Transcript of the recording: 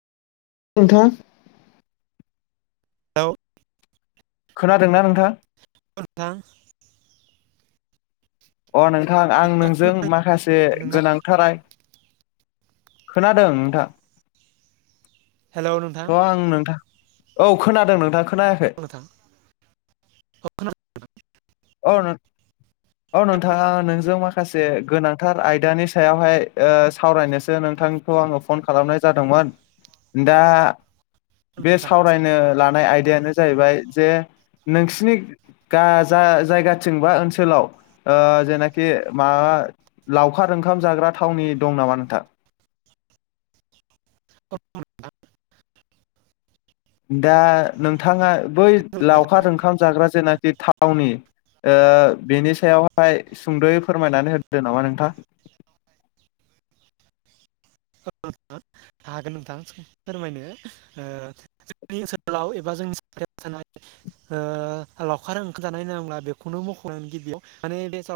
नोंथां। दाउ। खोनादोंना नोंथां। नोंथां। अ नोंथां आं नोंजों माखासे नोंना गोनांथार। खोनादों नोंथां हेलौ नोंथां थ' आं नोंथां। औ खोनादों नोंथांखौ। [unintelligible] औ नों औ नोंथाङा नोंजों माखासे गोनांथार आयदानि सायावहाय ओ सावरायनोसो नोंथां खौ आङो फन खालामनाय जादोंमोन। दा बे नोंथां सावरायनो लानाय आयदायानो जाहैबाय जे नोंसिनि गा जा-जायगाथिं बा ओनसोलाव ओ जेनाखि माबा लावखार ओंखाम जाग्रा थावनि दं नामा नोंथां? [inaudible] औ नोंथां दा नोंथाङा बै लावखार ओंखाम जाग्रा जेनाखि थावनि ओ बेनि सायावहाय सुंद'यै फोरमायनानै होदो नामा नोंथां। [inaudible] ओ हागोन नोंथां फोरमायनो ओ जोंनि ओनसोलाव एबा जोंनि साखाथियाव थानाय ओ लावखार ओंखाम जानाय होनना बुंब्ला बेखौनो [inaudible] माने बे सायाव